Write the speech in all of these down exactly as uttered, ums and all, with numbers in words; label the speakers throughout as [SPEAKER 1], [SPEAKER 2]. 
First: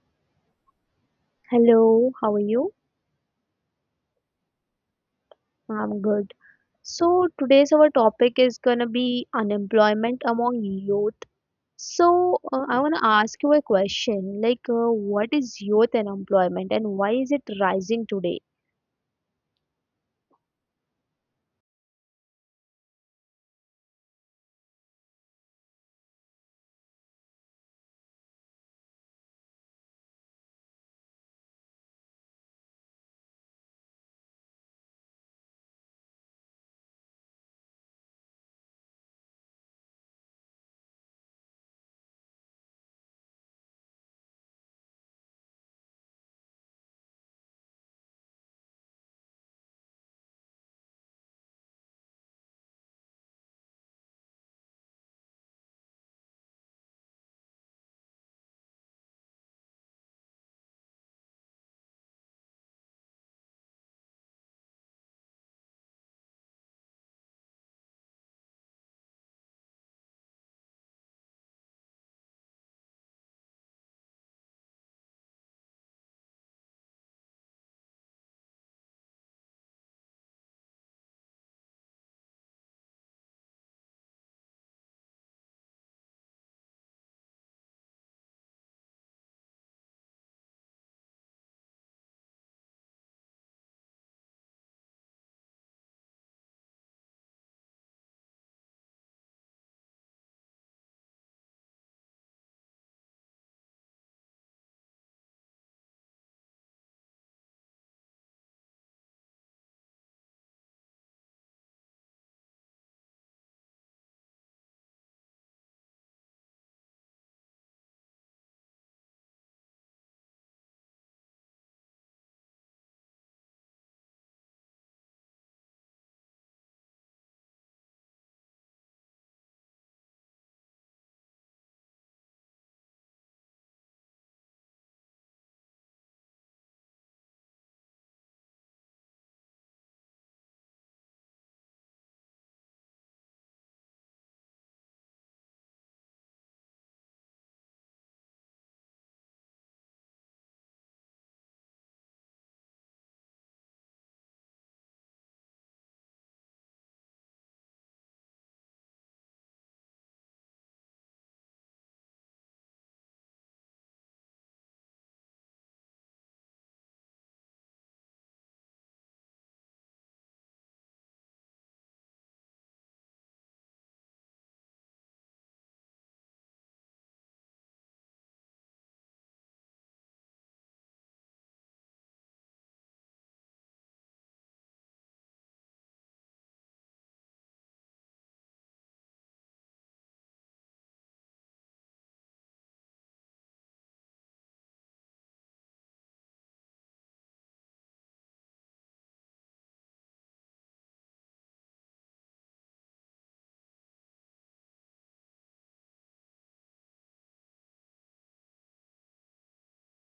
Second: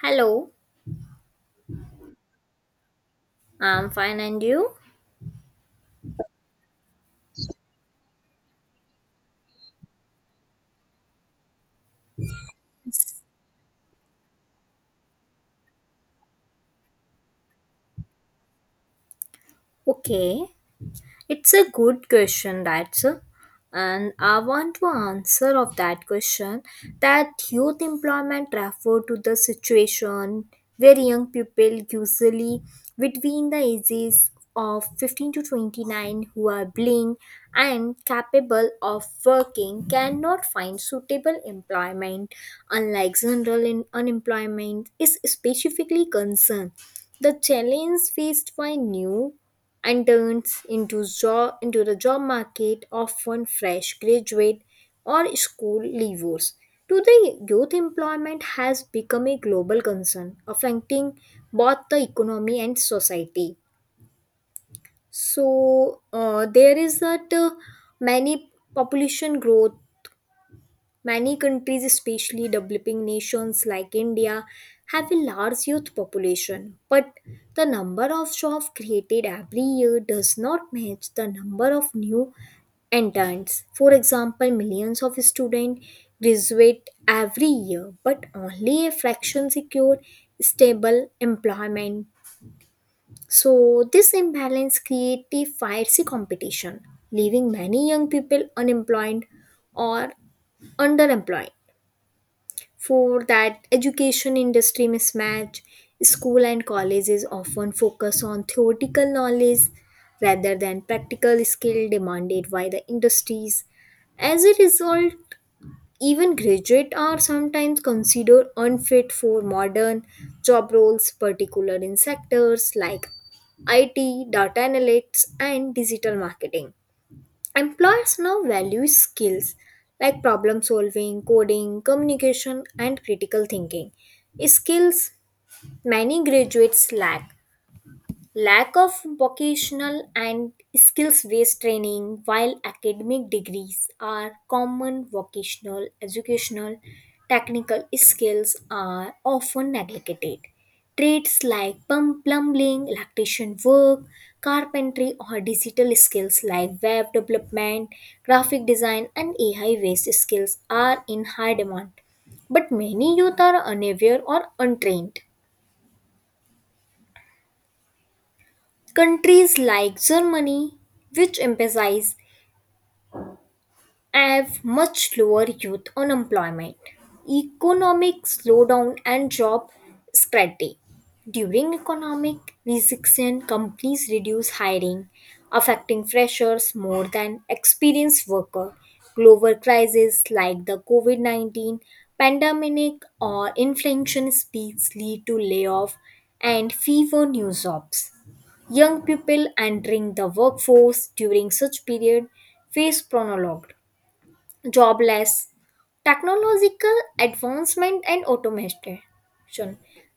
[SPEAKER 1] Hello,
[SPEAKER 2] Hello, how are you?
[SPEAKER 1] I'm fine and you?
[SPEAKER 2] I'm good. So today's our topic is gonna be unemployment among youth. So uh, I want to ask you a question, like uh, what is youth unemployment and why is it rising today?
[SPEAKER 1] Okay, it's a good question, that's uh, and I want to answer of that question that youth employment refer to the situation where young people usually between the ages of fifteen to twenty-nine who are blind and capable of working cannot find suitable employment unlike general in- unemployment is specifically concerned. The challenge faced by new interns into job into the job market, often fresh graduate or school leavers to the youth employment has become a global concern affecting both the economy and society. So uh, there is that uh, many population growth. Many countries, especially developing nations like India, have a large youth population, but the number of jobs created every year does not match the number of new entrants. For example, millions of students graduate every year, but only a fraction secure stable employment. So, this imbalance creates a fierce competition, leaving many young people unemployed or underemployed. For that education industry mismatch, school and colleges often focus on theoretical knowledge rather than practical skill demanded by the industries. As a result, even graduates are sometimes considered unfit for modern job roles, particular in sectors like I T, data analytics, and digital marketing. Employers now value skills like problem solving, coding, communication, and critical thinking. Skills many graduates lack. Lack of vocational and skills based training, while academic degrees are common, vocational, educational, technical skills are often neglected. Trades like plum- plumbing, electrician work, carpentry, or digital skills like web development, graphic design, and A I based skills are in high demand. But many youth are unaware or untrained. Countries like Germany, which emphasize, have much lower youth unemployment, economic slowdown, and job scarcity. During economic recession, companies reduce hiring, affecting freshers more than experienced workers. Global crises like the COVID nineteen pandemic or inflation speeds lead to layoff and fewer new jobs. Young people entering the workforce during such period face prolonged jobless, technological advancement and automation.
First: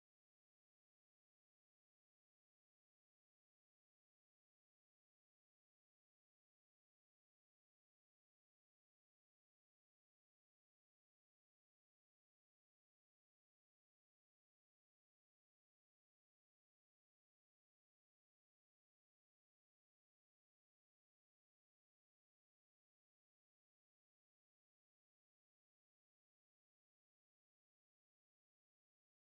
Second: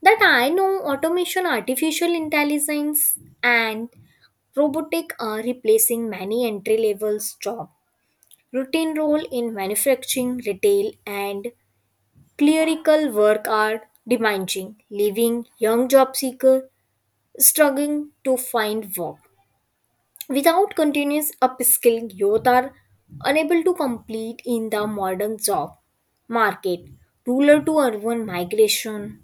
[SPEAKER 1] That I know, automation, artificial intelligence, and robotic are replacing many entry levels job. Routine role in manufacturing, retail, and clerical work are demanding, leaving young job seeker struggling to find work. Without continuous upskilling, youth are unable to compete in the modern job market. Rural to urban migration.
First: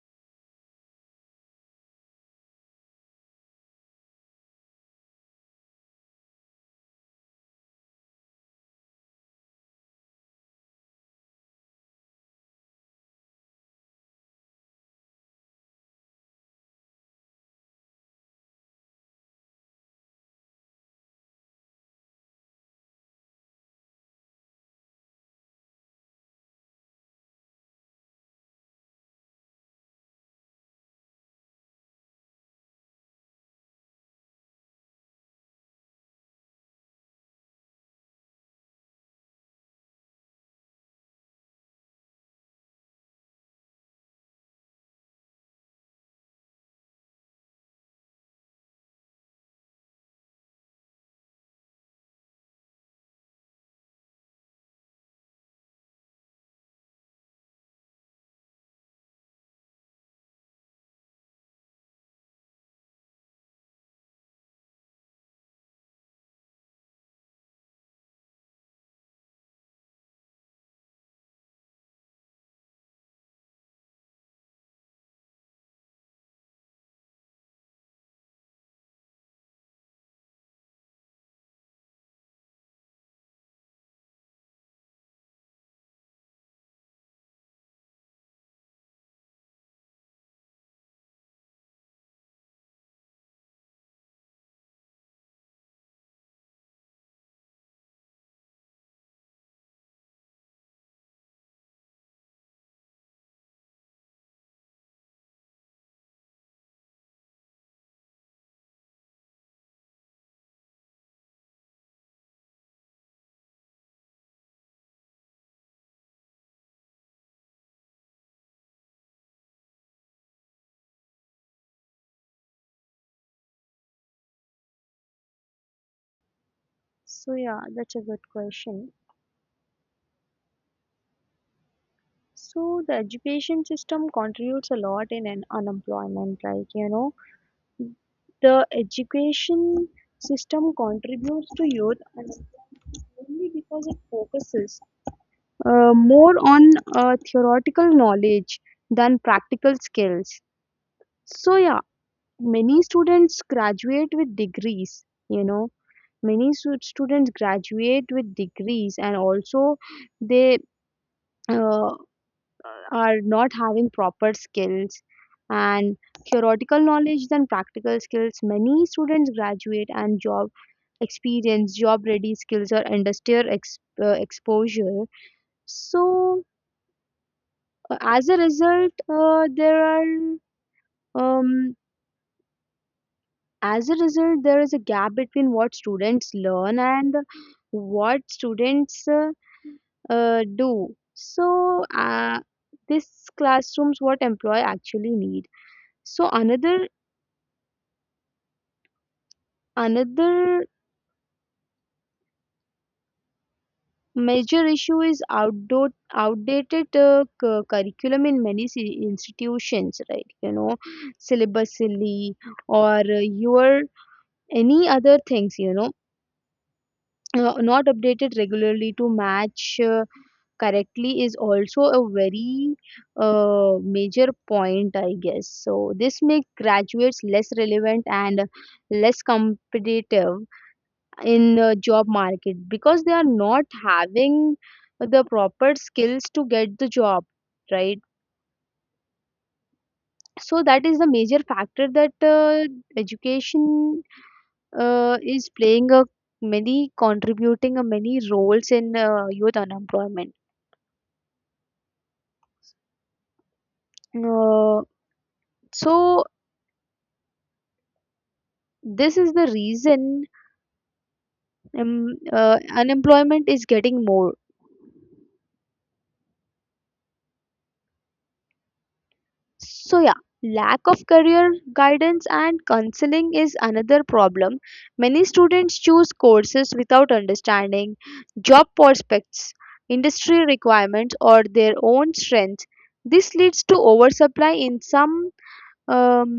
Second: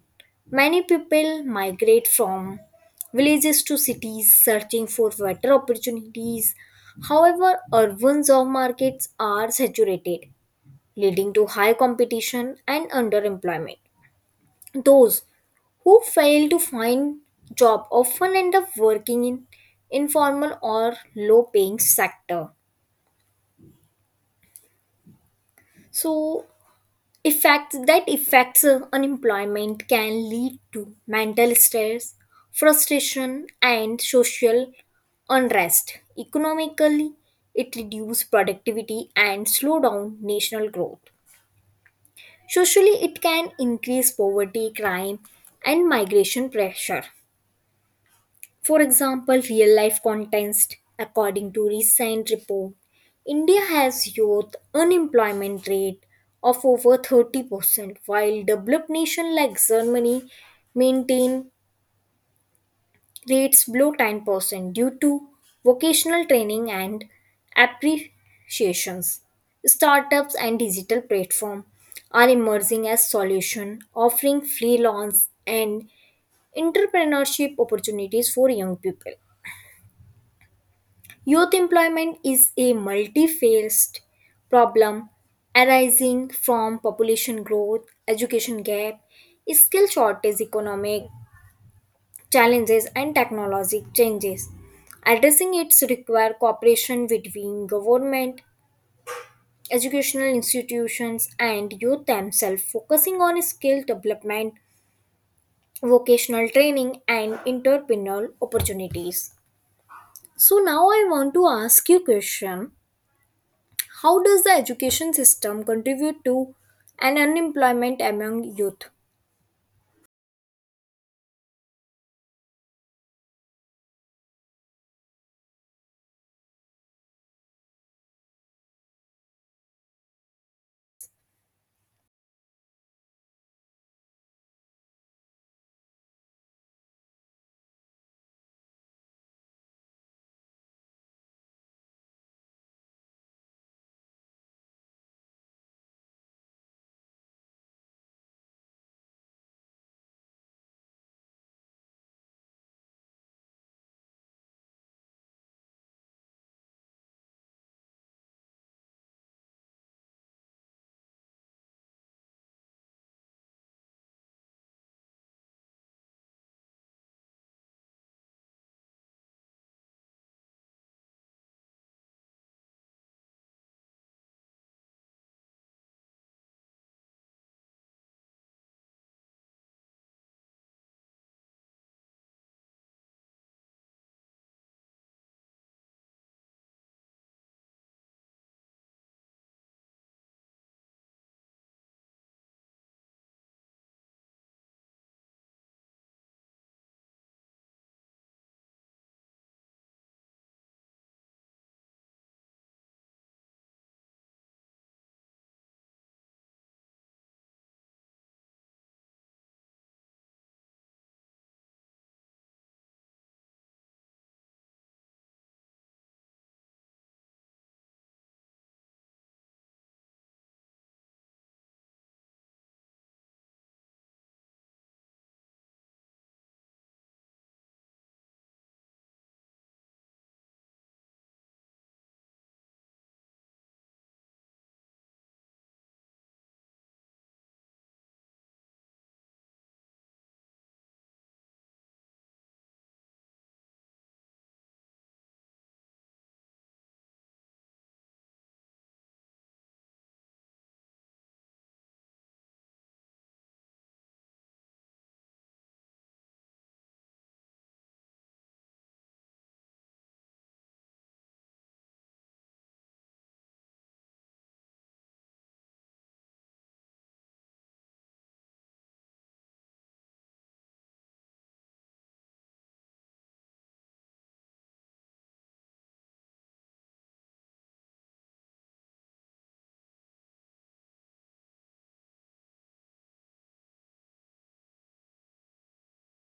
[SPEAKER 1] Many people migrate from villages to cities searching for better opportunities. However, urban job markets are saturated, leading to high competition and underemployment. Those who fail to find job often end up working in informal or low paying sector. So effects that affects uh, unemployment can lead to mental stress, frustration and social unrest. Economically, it reduces productivity and slow down national growth. Socially, it can increase poverty, crime, and migration pressure. For example, real life context, according to recent report, India has youth unemployment rate of over thirty percent while developed nation like Germany maintain rates below ten percent due to vocational training and appreciations. Startups and digital platform are emerging as solution offering freelance and entrepreneurship opportunities for young people. Youth employment is a multi-faced problem arising from population growth, education gap, skill shortage, economic challenges, and technologic changes. Addressing it requires cooperation between government, educational institutions, and youth themselves, focusing on skill development, vocational training, and entrepreneurial opportunities. So now I want to ask you a question. How does the education system contribute to an unemployment among youth?
[SPEAKER 2] So yeah, that's a good question. So the education system contributes a lot in an unemployment, like you know, the education system contributes to youth and only because it focuses uh, more on uh, theoretical knowledge than practical skills. So, yeah, many students graduate with degrees, you know, many stu- students graduate with degrees and also they uh, are not having proper skills and theoretical knowledge than practical skills. Many students graduate and job experience, job ready skills, or industrial ex- uh, exposure. So, Uh, as a result, uh, there are um, as a result there is a gap between what students learn and what students uh, uh, do. So uh, this classrooms what employee actually need. So another another major issue is outdo- outdated uh, cu- curriculum in many ci- institutions, right, you know, syllabus silly or uh, your any other things, you know, uh, not updated regularly to match uh, correctly is also a very uh, major point, I guess. So this makes graduates less relevant and less competitive in the job market because they are not having the proper skills to get the job, right? So that is the major factor that uh, education uh, is playing a many contributing a many roles in uh, youth unemployment. Uh, so this is the reason um, uh, unemployment is getting more. So yeah, lack of career guidance and counseling is another problem. Many students choose courses without understanding job prospects, industry requirements, or their own strengths. This leads to oversupply in some um,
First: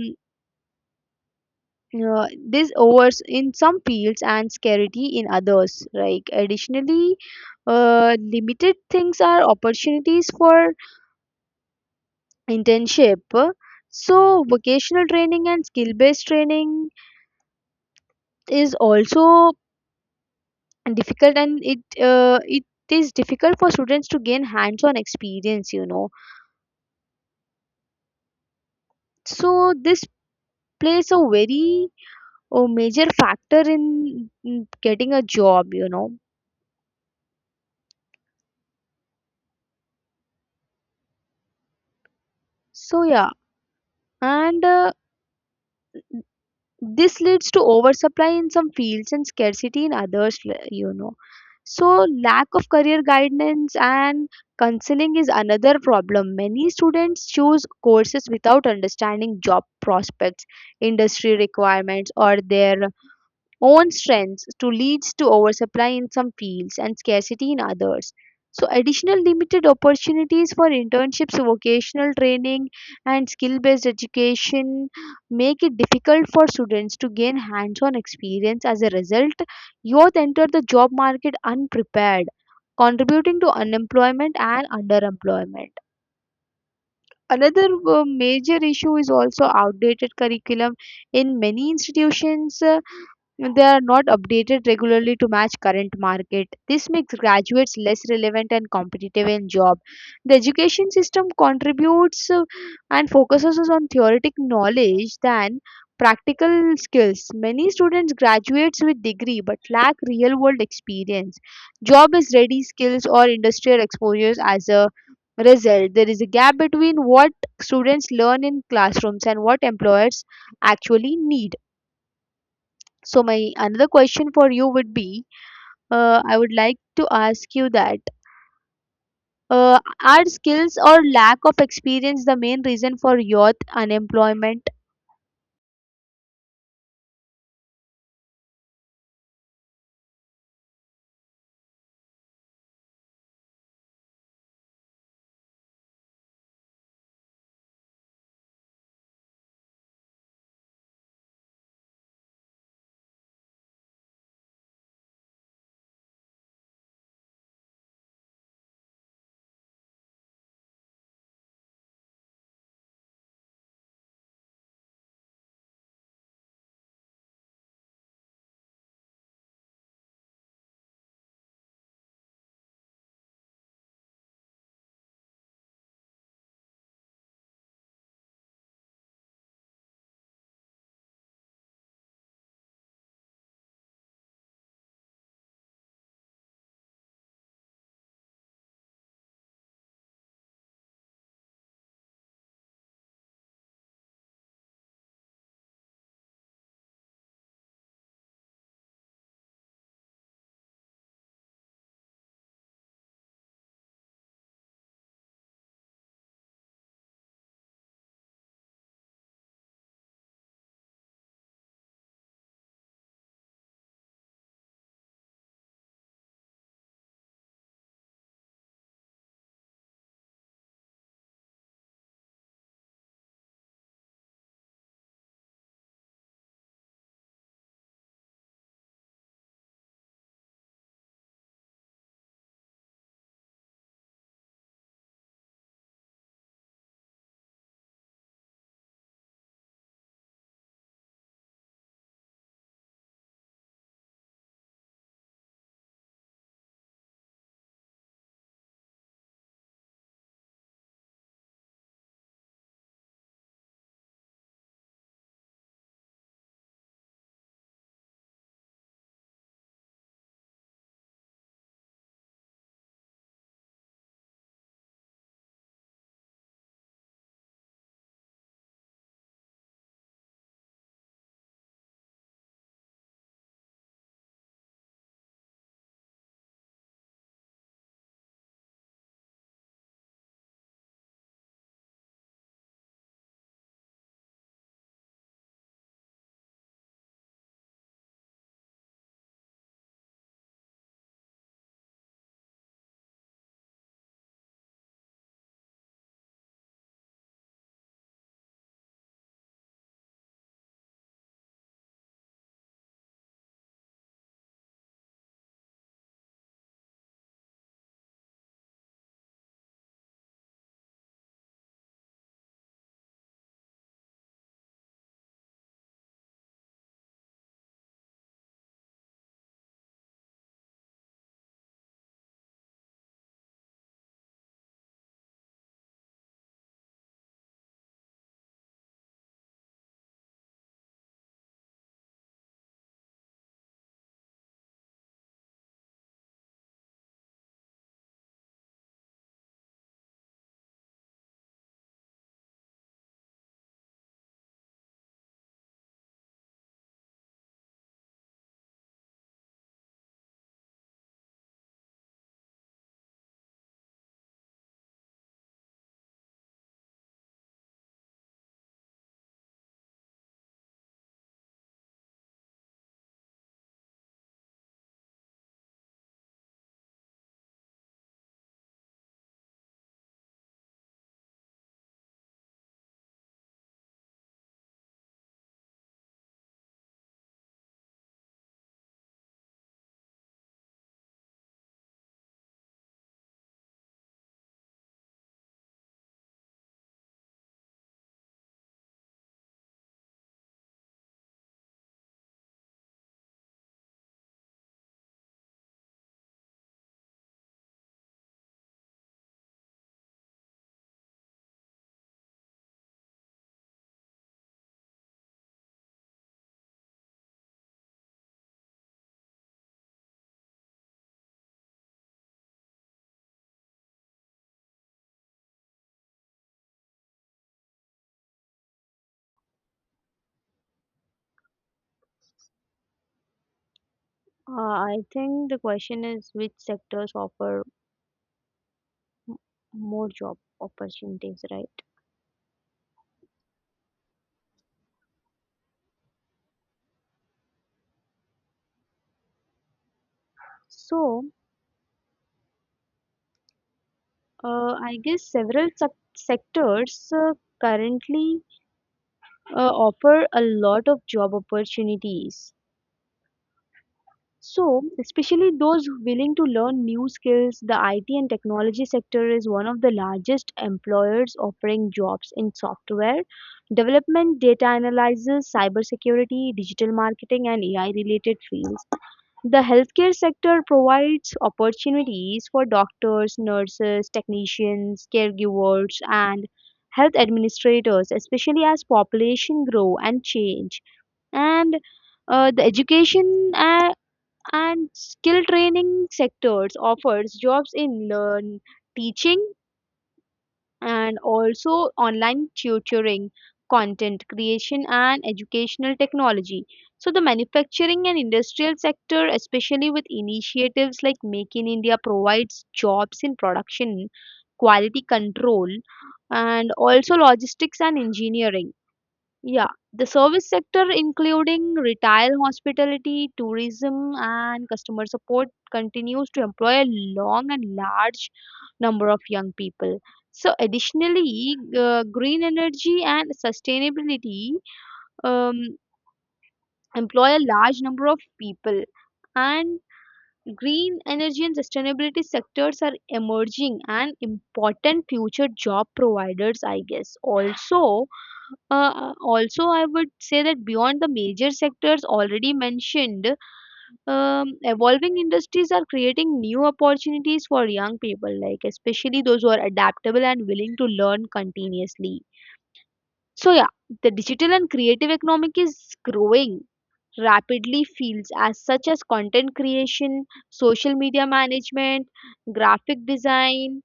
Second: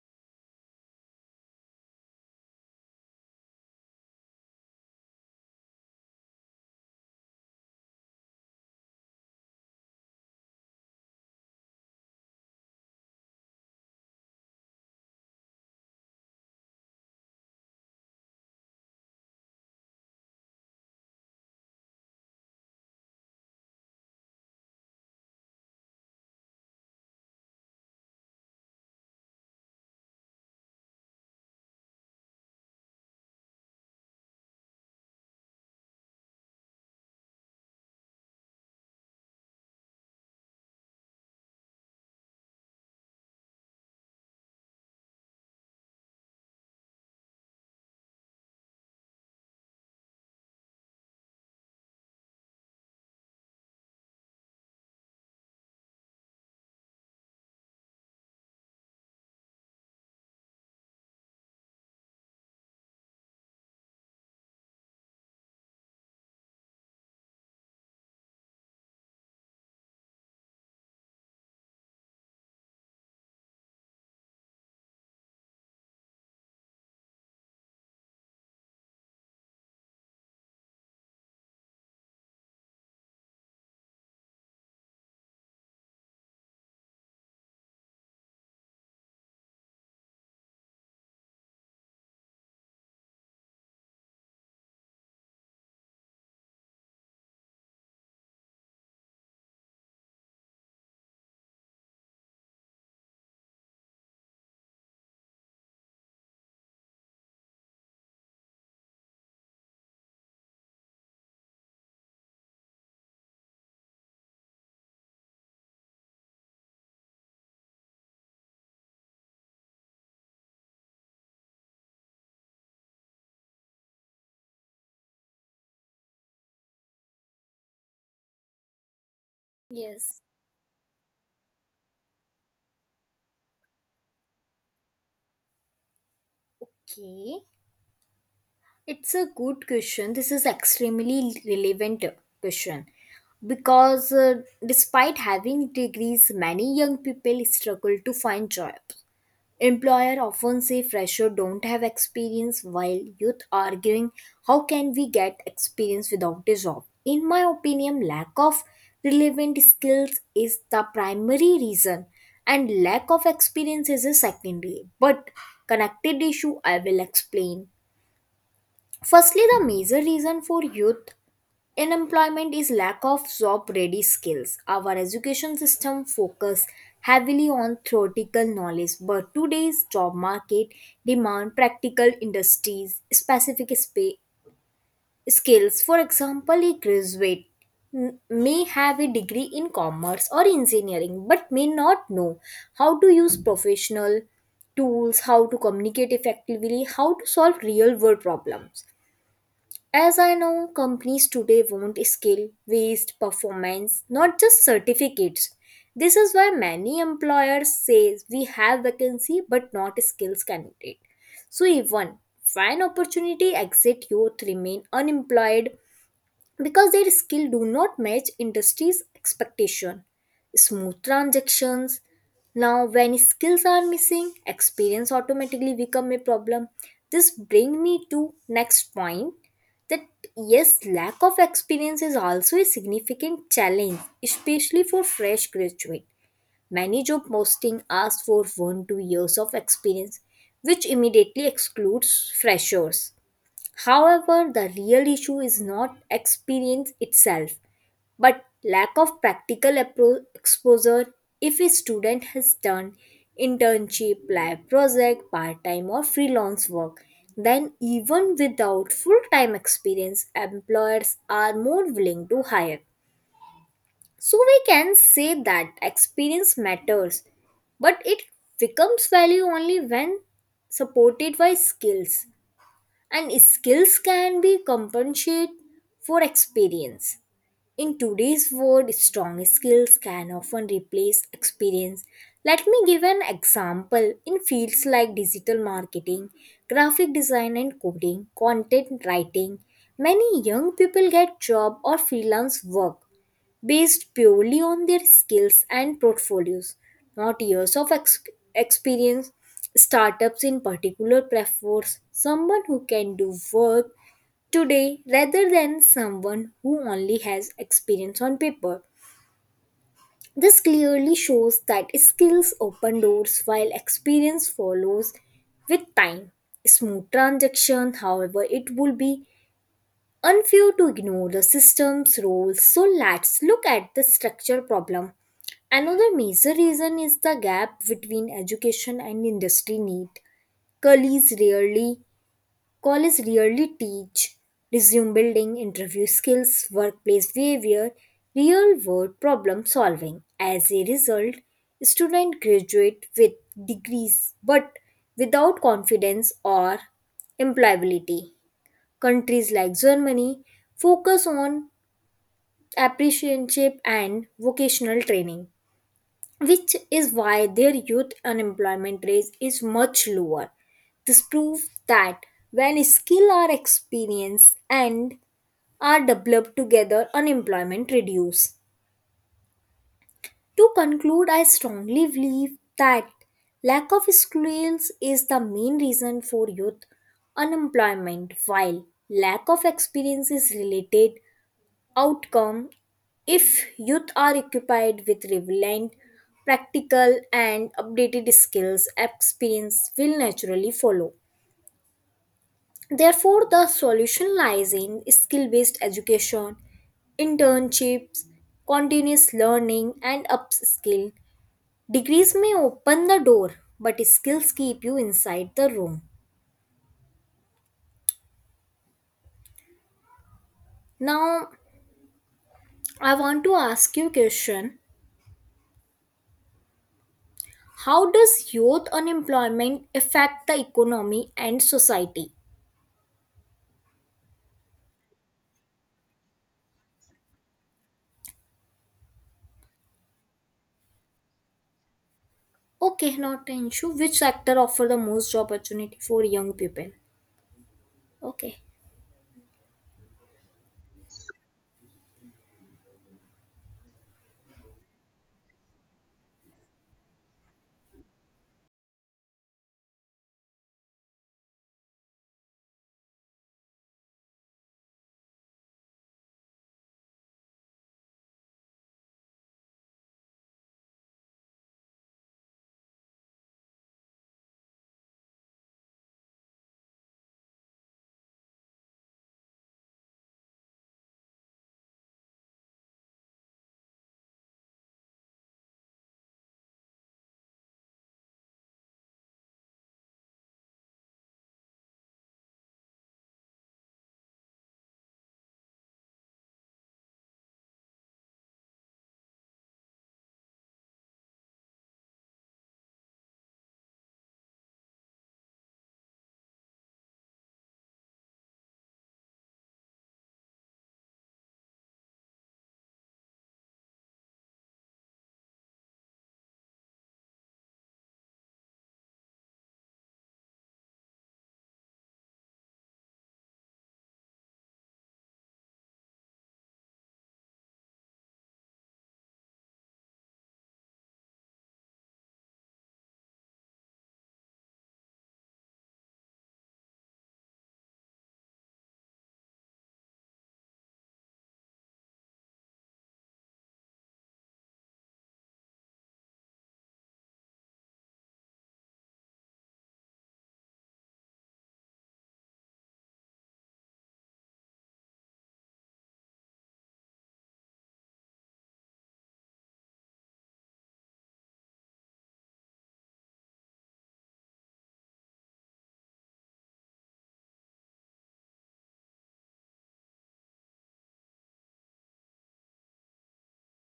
[SPEAKER 2] uh, this overs in some fields and scarcity in others, like additionally uh, limited things are opportunities for internship. So vocational training and skill based training is also difficult, and it uh, it is difficult for students to gain hands on experience, you know. So this plays a very uh, major factor in in getting a job, you know. So yeah, and uh, this leads to oversupply in some fields and scarcity in others, l- you know. So, lack of career guidance and counseling is another problem. Many students choose courses without understanding job prospects, industry requirements, or their own strengths to leads to oversupply in some fields and scarcity in others. So additional limited opportunities for internships, vocational training, and skill based education make it difficult for students to gain hands on experience. As a result, youth enter the job market unprepared, contributing to unemployment and underemployment. Another uh, major issue is also outdated curriculum in many institutions. uh, know, they are not updated regularly to match current market. This makes graduates less relevant and competitive in job. The education system contributes uh, and focuses on theoretic knowledge than practical skills. Many students graduates with degree but lack real world experience. Job is ready skills or industrial exposures as a result. There is a gap between what students learn in classrooms and what employers actually need. So my another question for you would be, uh, I would like to ask you that uh,
[SPEAKER 1] Yes.
[SPEAKER 2] are skills or lack of experience the main reason for youth unemployment?
[SPEAKER 1] Okay. It's a good question. This is extremely relevant question, because uh, despite having degrees many young people struggle to find job. Employer often say fresher don't have experience while youth arguing how can we get experience without a job. In my opinion, lack of relevant skills is the primary reason and lack of experience is a secondary but connected issue I will explain. Firstly, the major reason for youth unemployment is lack of job ready skills. Our education system focus heavily on theoretical knowledge, but today's job market demand practical industries specific spa- skills. For example, a graduate m- may have a degree in commerce or engineering but may not know how to use professional tools, how to communicate effectively, how to solve real world problems. As I know, companies today want skill, waste, performance, not just certificates. This is why many employers say we have vacancy but not skills candidate. So even when opportunity exit youth remain unemployed because their skill do not match industry's expectation. Smooth transactions. Now when skills are missing, experience automatically become a problem. This bring me to next point, that yes, lack of experience is also a significant challenge especially for fresh graduate. Many job posting ask for one to two years of experience which immediately excludes freshers. However, the real issue is not experience itself, but lack of practical appro- exposure. If a student has done internship, lab project, part time, or freelance work, then even without full time experience, employers are more willing to hire. So we can say that experience matters, but it becomes value only when supported by skills, and skills can be compensated for experience. In today's world, strong skills can often replace experience. Let me give an example. In fields like digital marketing, graphic design and coding, content writing, many young people get job or freelance work based purely on their skills and portfolios, not years of ex- experience. Startups, in particular, prefer someone who can do work today rather than someone who only has experience on paper. This clearly shows that skills open doors while experience follows with time. Smooth transaction, however, it will be unfair to ignore the system's roles. So let's look at the structure problem. Another major reason is the gap between education and industry need. colleges rarely Colleges rarely teach resume building, interview skills, workplace behavior, real world problem solving. As a result, students graduate with degrees but without confidence or employability. Countries like Germany focus on apprenticeship and vocational training, which is why their youth unemployment rate is much lower. This proves that when skill are experienced and are developed together, unemployment reduces. To conclude, I strongly believe that lack of skills is the main reason for youth unemployment, while lack of experience is related outcome. If youth are occupied with relevant, practical and updated skills, experience will naturally follow. Therefore the solution lies in skill based education, internships, continuous learning and upskill. Degrees may open the door but skills keep you inside the room. Now I want to ask you a question. How does youth unemployment affect the economy and society?
[SPEAKER 2] Uh, I think the question is which sectors offer m- more job opportunities, right?
[SPEAKER 1] Okay, not an issue. Which sector offer the most job opportunity for young people? Okay.
[SPEAKER 2] So, uh, I guess several sec- sectors uh, currently uh, offer a lot of job opportunities. So, especially those willing to learn new skills, the I T and technology sector is one of the largest employers offering jobs in software development, data analysis, cybersecurity, digital marketing, and A I related fields. The healthcare sector provides opportunities for doctors, nurses, technicians, caregivers, and health administrators, especially as population grow and change. And uh, the education uh, and skill training sectors offers jobs in learn teaching, and also online tutoring, content creation, and educational technology. So the manufacturing and industrial sector, especially with initiatives like Make in India, provides jobs in production, quality control, and also logistics and engineering. Yeah, the service sector, including retail, hospitality, tourism, and customer support, continues to employ a long and large number of young people. So, additionally, uh, green energy and sustainability um, employ a large number of people, and green energy and sustainability sectors are emerging and important future job providers, I guess. Also, uh, also I would say that beyond the major sectors already mentioned, um, evolving industries are creating new opportunities for young people, like especially those who are adaptable and willing to learn continuously. So yeah, the digital and creative economic is growing rapidly, fields as such as content creation, social media management, graphic design,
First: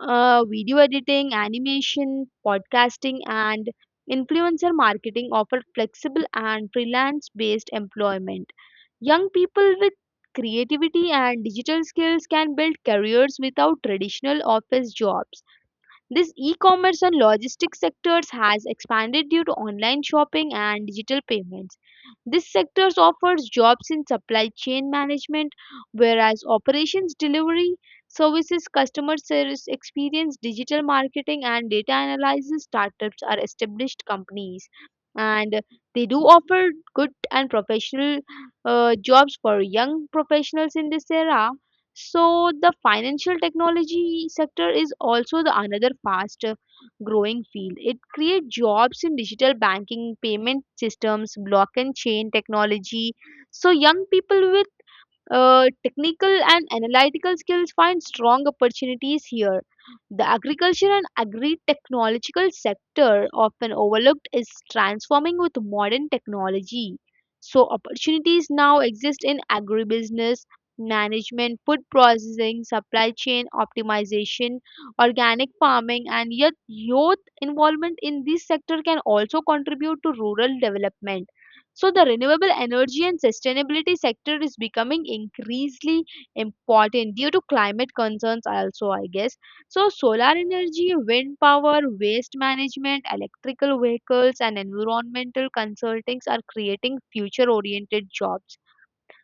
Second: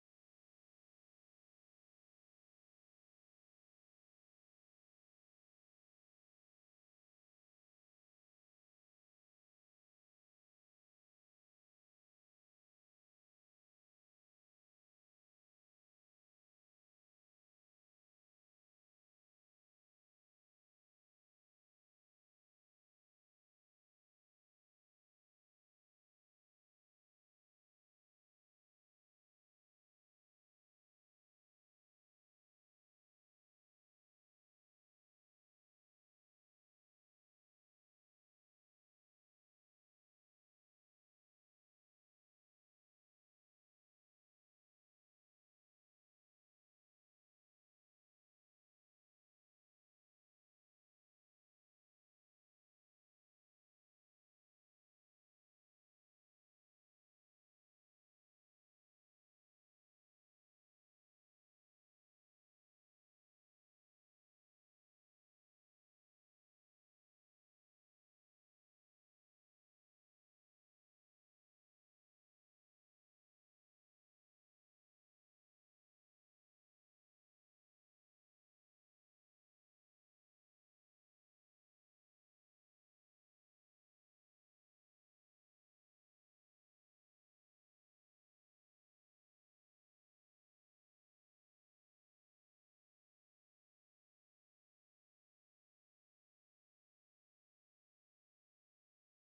[SPEAKER 2] uh, video editing, animation, podcasting, and influencer marketing offer flexible and freelance based employment. Young people with creativity and digital skills can build careers without traditional office jobs. This e-commerce and logistics sectors has expanded due to online shopping and digital payments. This sectors offers jobs in supply chain management, whereas operations delivery services, customer service experience, digital marketing, and data analysis startups are established companies. And they do offer good and professional uh, jobs for young professionals in this era. So the financial technology sector is also the another fast uh, growing field. It creates jobs in digital banking, payment systems, block and chain technology. So young people will uh, technical and analytical skills find strong opportunities here. The agriculture and agri-technological sector, often overlooked, is transforming with modern technology. So opportunities now exist in agribusiness, management, food processing, supply chain optimization, organic farming, and yet youth involvement in this sector can also contribute to rural development. So the renewable energy and sustainability sector is becoming increasingly important due to climate concerns also, I guess. So solar energy, wind power, waste management, electrical vehicles, and environmental consultings are creating future oriented jobs.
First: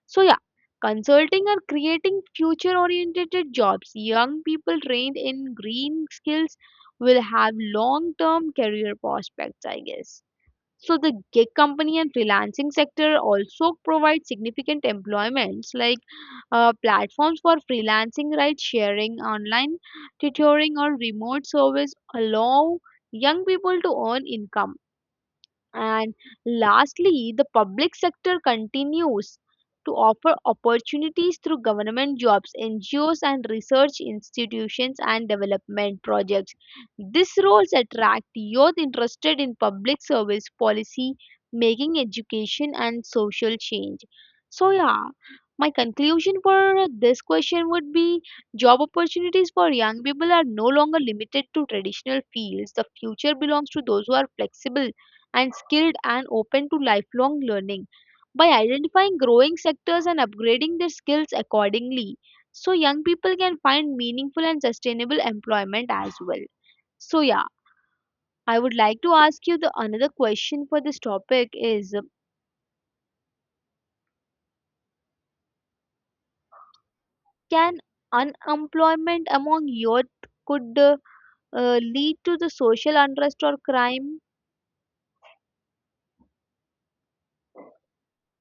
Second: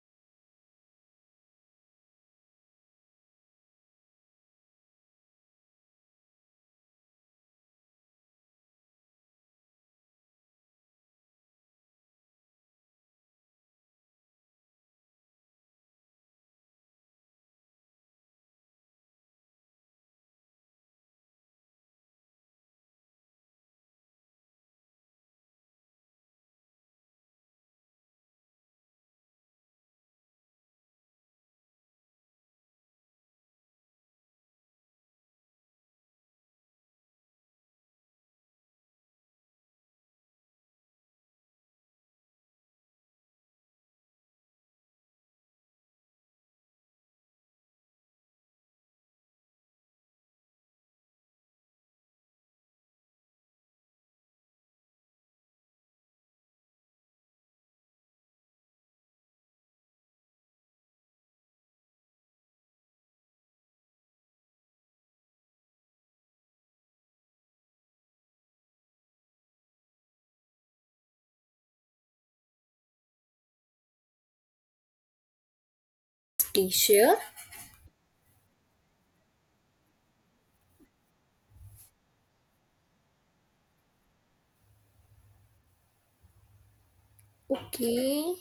[SPEAKER 2] So yeah, consulting are creating future oriented jobs. Young people trained in green skills will have long term career prospects, I guess. So the gig company and freelancing sector also provide significant employments, like uh, platforms for freelancing, right? Sharing, online tutoring, or remote service allow young people to earn income. And lastly, the public sector continues to offer opportunities through government jobs, N G Os, and research institutions and development projects. These roles attract youth interested in public service policy, making education and social change. So, yeah, my conclusion for this question would be job opportunities for young people are no longer limited to traditional fields. The future belongs to those who are flexible and skilled and open to lifelong learning. By identifying growing sectors and upgrading their skills accordingly, so young people can find meaningful and sustainable employment as well. So yeah, I would like to ask you the another question for this topic is,
[SPEAKER 1] Teacher.
[SPEAKER 2] can unemployment among youth could uh, uh, lead to the social unrest or crime?
[SPEAKER 1] Okay.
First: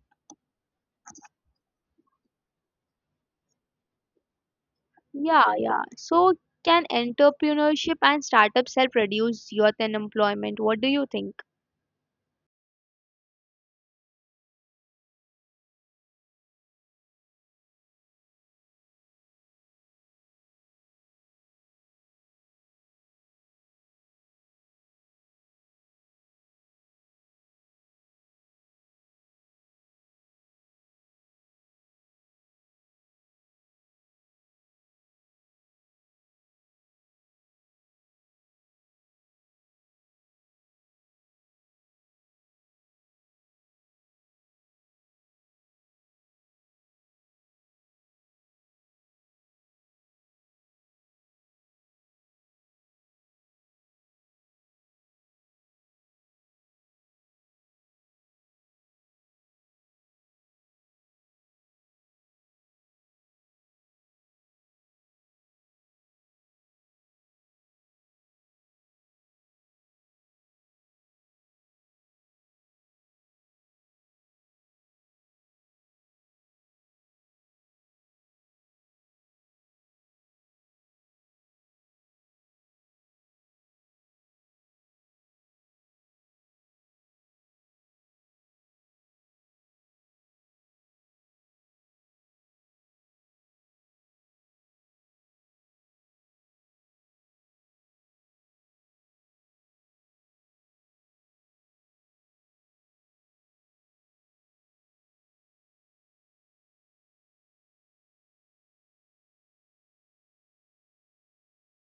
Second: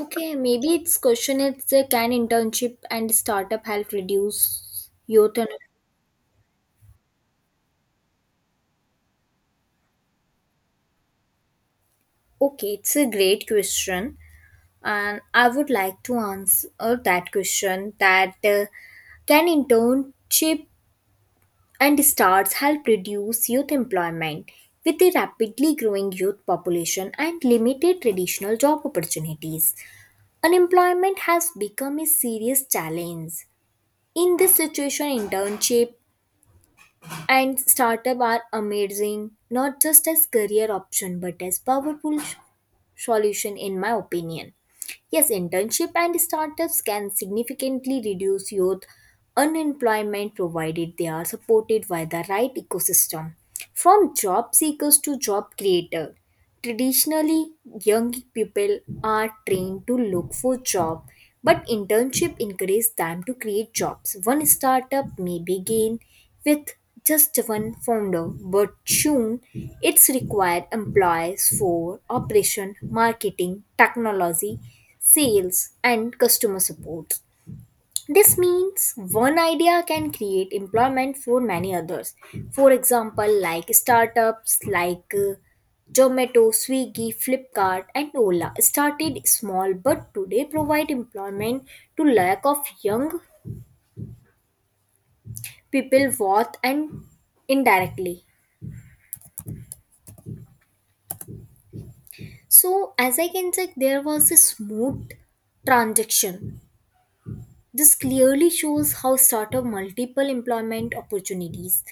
[SPEAKER 1] Okay, maybe its question is uh, Can internship and startup help reduce youth un-
[SPEAKER 2] Yeah, yeah, so can entrepreneurship and startups help reduce youth unemployment? What do you think?
[SPEAKER 1] Okay, it's a great question, and I would like to answer that question that uh, can internship and starts help reduce youth employment with a rapidly growing youth population and limited traditional job opportunities. Unemployment has become a serious challenge. In this situation, internship and startup are amazing not just as career option but as powerful sh- solution. In my opinion, yes, internship and startups can significantly reduce youth unemployment provided they are supported by the right ecosystem, from job seekers to job creator. Traditionally, young people are trained to look for job, but internship encourages them to create jobs. One startup may begin with just one founder, but soon it's required employees for operation, marketing, technology, sales, and customer support. This means one idea can create employment for many others. For example, like startups like uh, Zomato, Swiggy, Flipkart, and Ola started small but today provide employment to lack of young people both and indirectly. So, as I can check, there was a smooth transaction. This clearly shows how startup multiple employment opportunities.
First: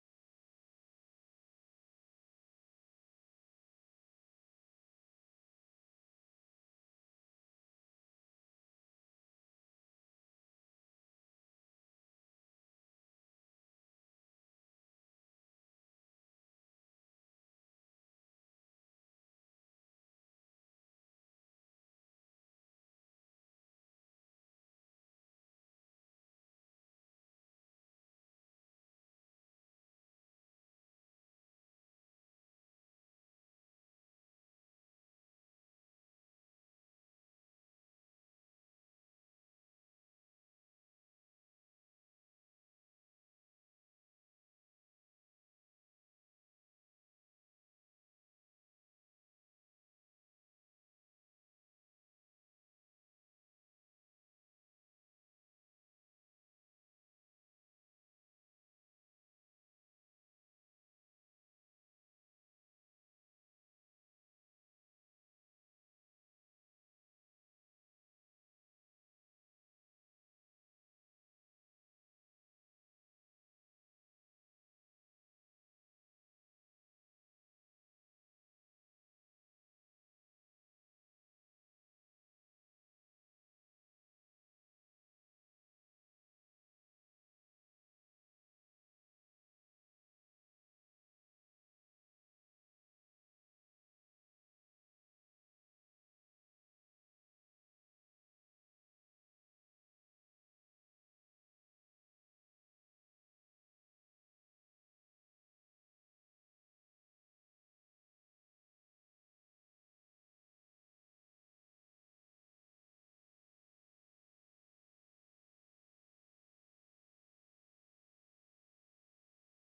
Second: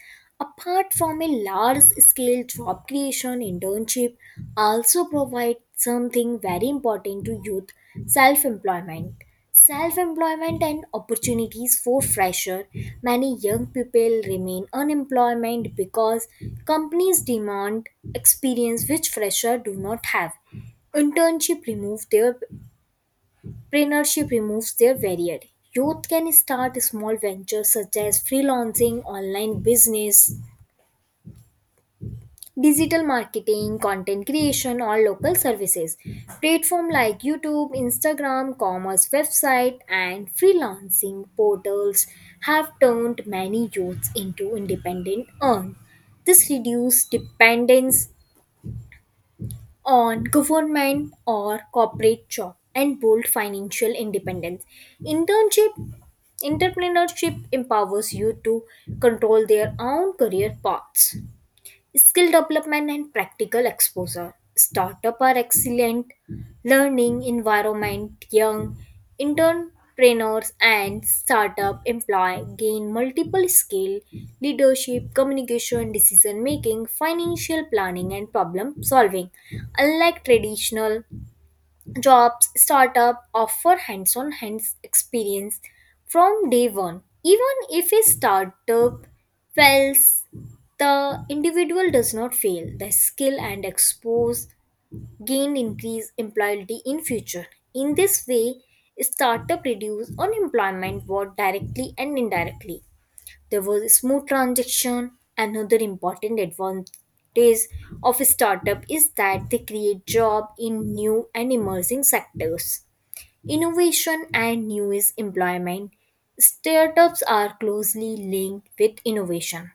[SPEAKER 1] Apart from a large scale job creation, internship also provide something very important to youth self employment. Self employment and opportunities for fresher. Many young people remain unemployment because companies demand experience which fresher do not have. Internship remove their entrepreneurship removes their barrier. Youth can start small ventures such as freelancing, online business, digital marketing, content creation, or local services. Platforms like YouTube, Instagram, commerce website, and freelancing portals have turned many youths into independent earn. This reduces dependence on government or corporate job and bold financial independence. Internship entrepreneurship empowers you to control their own career paths, skill development and practical exposure. Startup are excellent learning environment. Young entrepreneurs and startup employ gain multiple skill, leadership, communication, decision making, financial planning, and problem solving. Unlike traditional jobs, startup offer hands-on hands experience from day one. Even if a startup fails, the individual does not fail. The skill and expose gain increase employability in future. In this way, startup reduce unemployment both directly and indirectly. There was a smooth transaction. Another important advantage of a startup is that they create jobs in new and emerging sectors. Innovation and new is employment. Startups are closely linked with innovation.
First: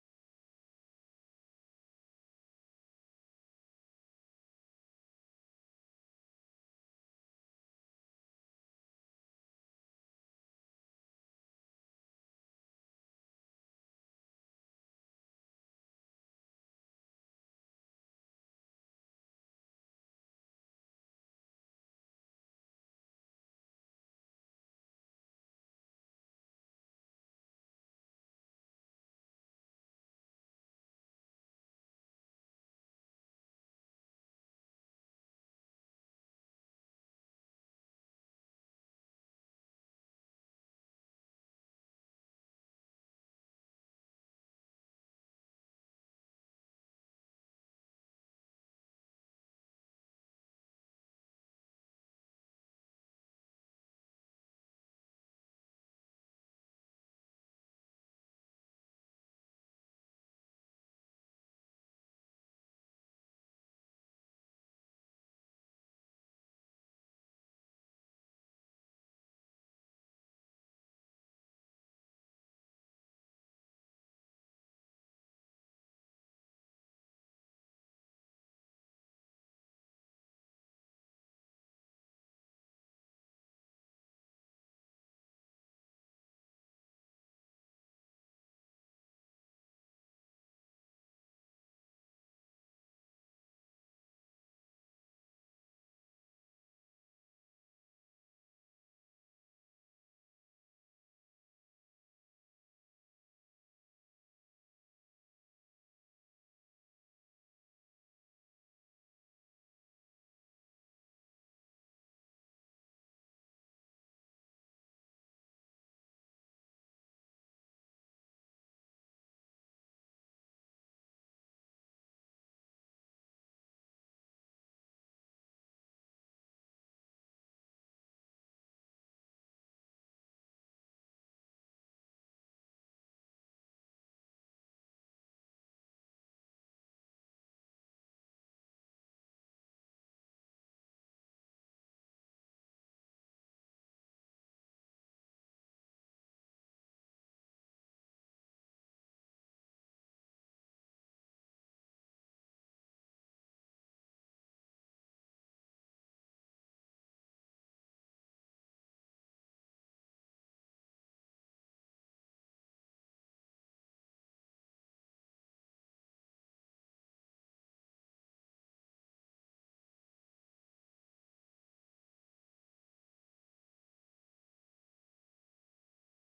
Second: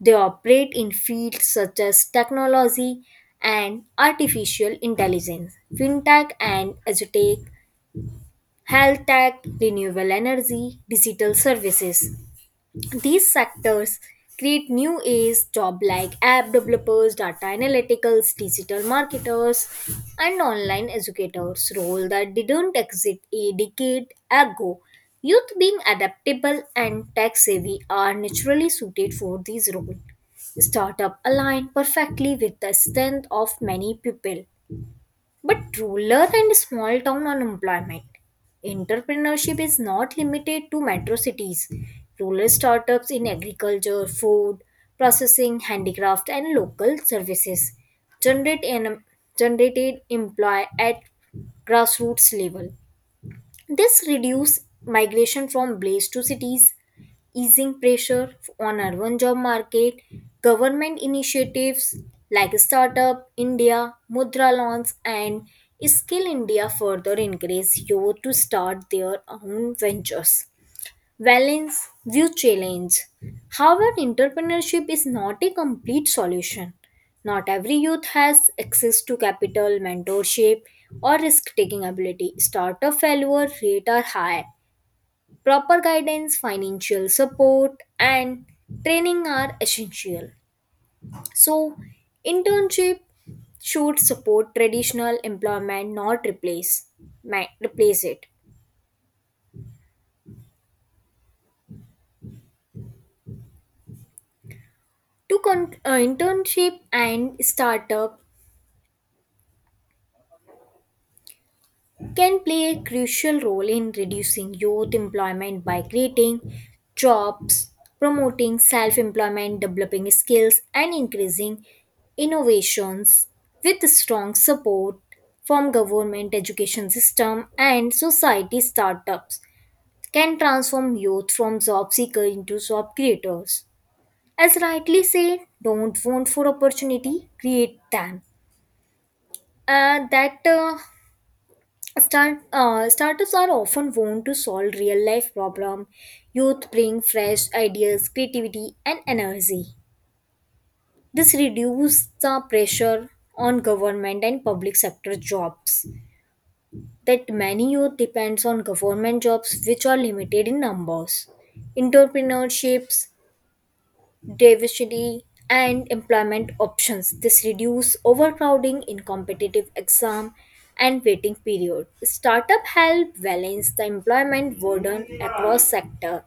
[SPEAKER 1] They operate in fields such as technology and artificial intelligence, fintech and edutech, health tech, renewable energy, digital services. These sectors create new age job like app developers, data analyticals, digital marketers, and online educators, role that didn't exist a decade ago. Youth being adaptable and tech savvy are naturally suited for these roles. Startup align perfectly with the strength of many people. But rural and small town unemployment. Entrepreneurship is not limited to metro cities. Rural startups in agriculture, food, processing, handicraft, and local services generate an, generated employ at grassroots level. This reduces migration from blaze to cities, easing pressure on urban job market. Government initiatives like Startup India, Mudra loans, and Skill India further encourage youth to start their own ventures. Valence view challenge. However, entrepreneurship is not a complete solution. Not every youth has access to capital, mentorship, or risk taking ability. Startup failure rate are high. Proper guidance, financial support, and training are essential. So, internship should support traditional employment, not replace ma- replace it. To con- uh, internship and startup can play a crucial role in reducing youth employment by creating jobs, promoting self employment, developing skills, and increasing innovations with strong support from government education system and society. Startups can transform youth from job seeker into job creators. As rightly said, don't want for opportunity, create them. uh, that uh, Start, uh, startups are often wont to solve real life problem. Youth bring fresh ideas, creativity, and energy. This reduces the pressure on government and public sector jobs. That many youth depends on government jobs which are limited in numbers. Entrepreneurships diversity and employment options. This reduce overcrowding in competitive exam and waiting period. Startup help balance the employment burden across sector,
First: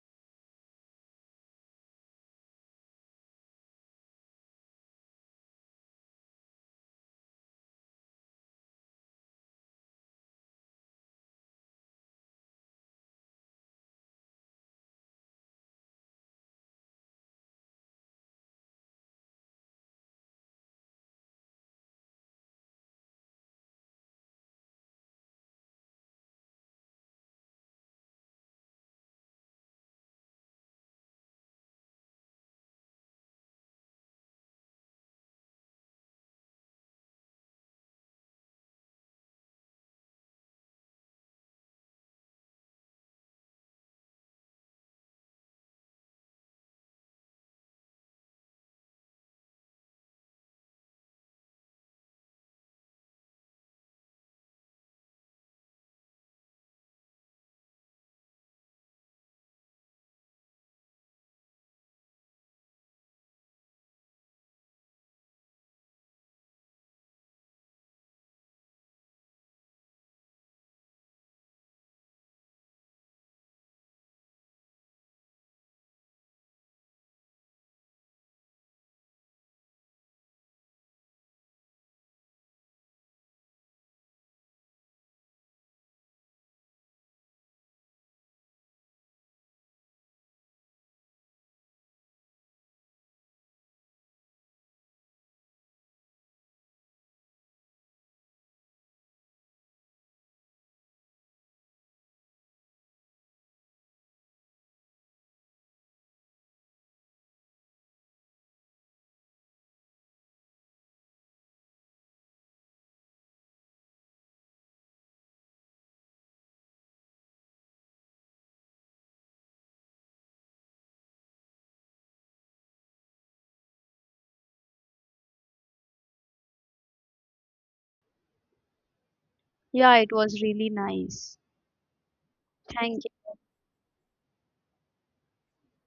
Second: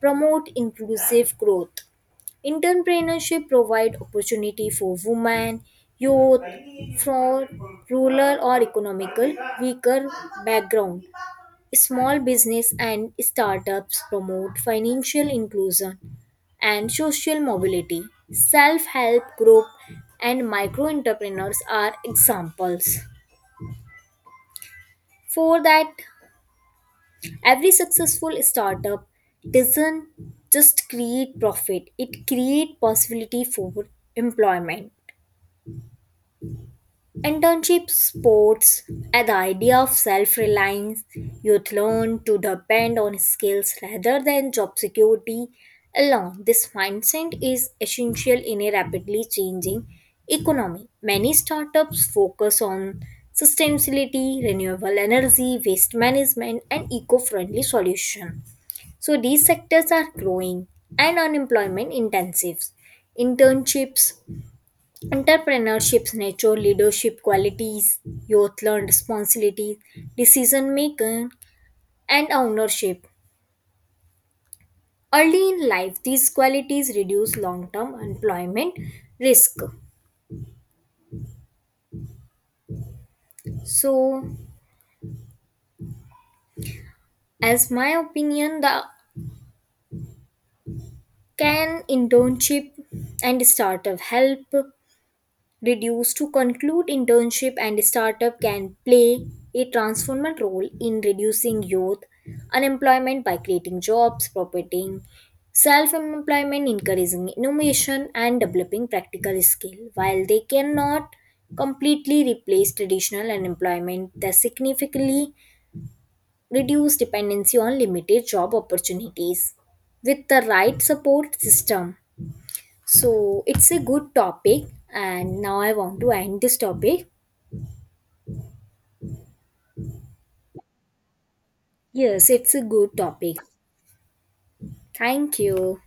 [SPEAKER 1] promote inclusive growth. Entrepreneurship provide opportunity for women, youth from rural or economical weaker background. Small business and startups promote financial inclusion and social mobility. Self help group and micro entrepreneurs are examples. For that, every successful startup doesn't just create profit, it creates possibility for employment. Internship sports at the idea of self reliance. Youth learn to depend on skills rather than job security alone. This mindset is essential in a rapidly changing economy. Many startups focus on sustainability, renewable energy, waste management, and eco friendly solutions. So, these sectors are growing and unemployment intensive. Internships entrepreneurship's nature, leadership qualities, youth learned responsibility, decision making, and ownership. Early in life, these qualities reduce long term employment risk. So, as my opinion, the can internship and startup help reduced to conclude internship and startup can play a transformative role in reducing youth unemployment by creating jobs, promoting self-employment, encouraging innovation and developing practical skill. While they cannot completely replace traditional unemployment, they significantly reduce dependency on limited job opportunities with the right support system. So it's a good topic, and now I want to end this topic.
[SPEAKER 2] Yeah, it was really nice.
[SPEAKER 1] Yes, it's a good
[SPEAKER 2] Thank
[SPEAKER 1] topic. Thank you.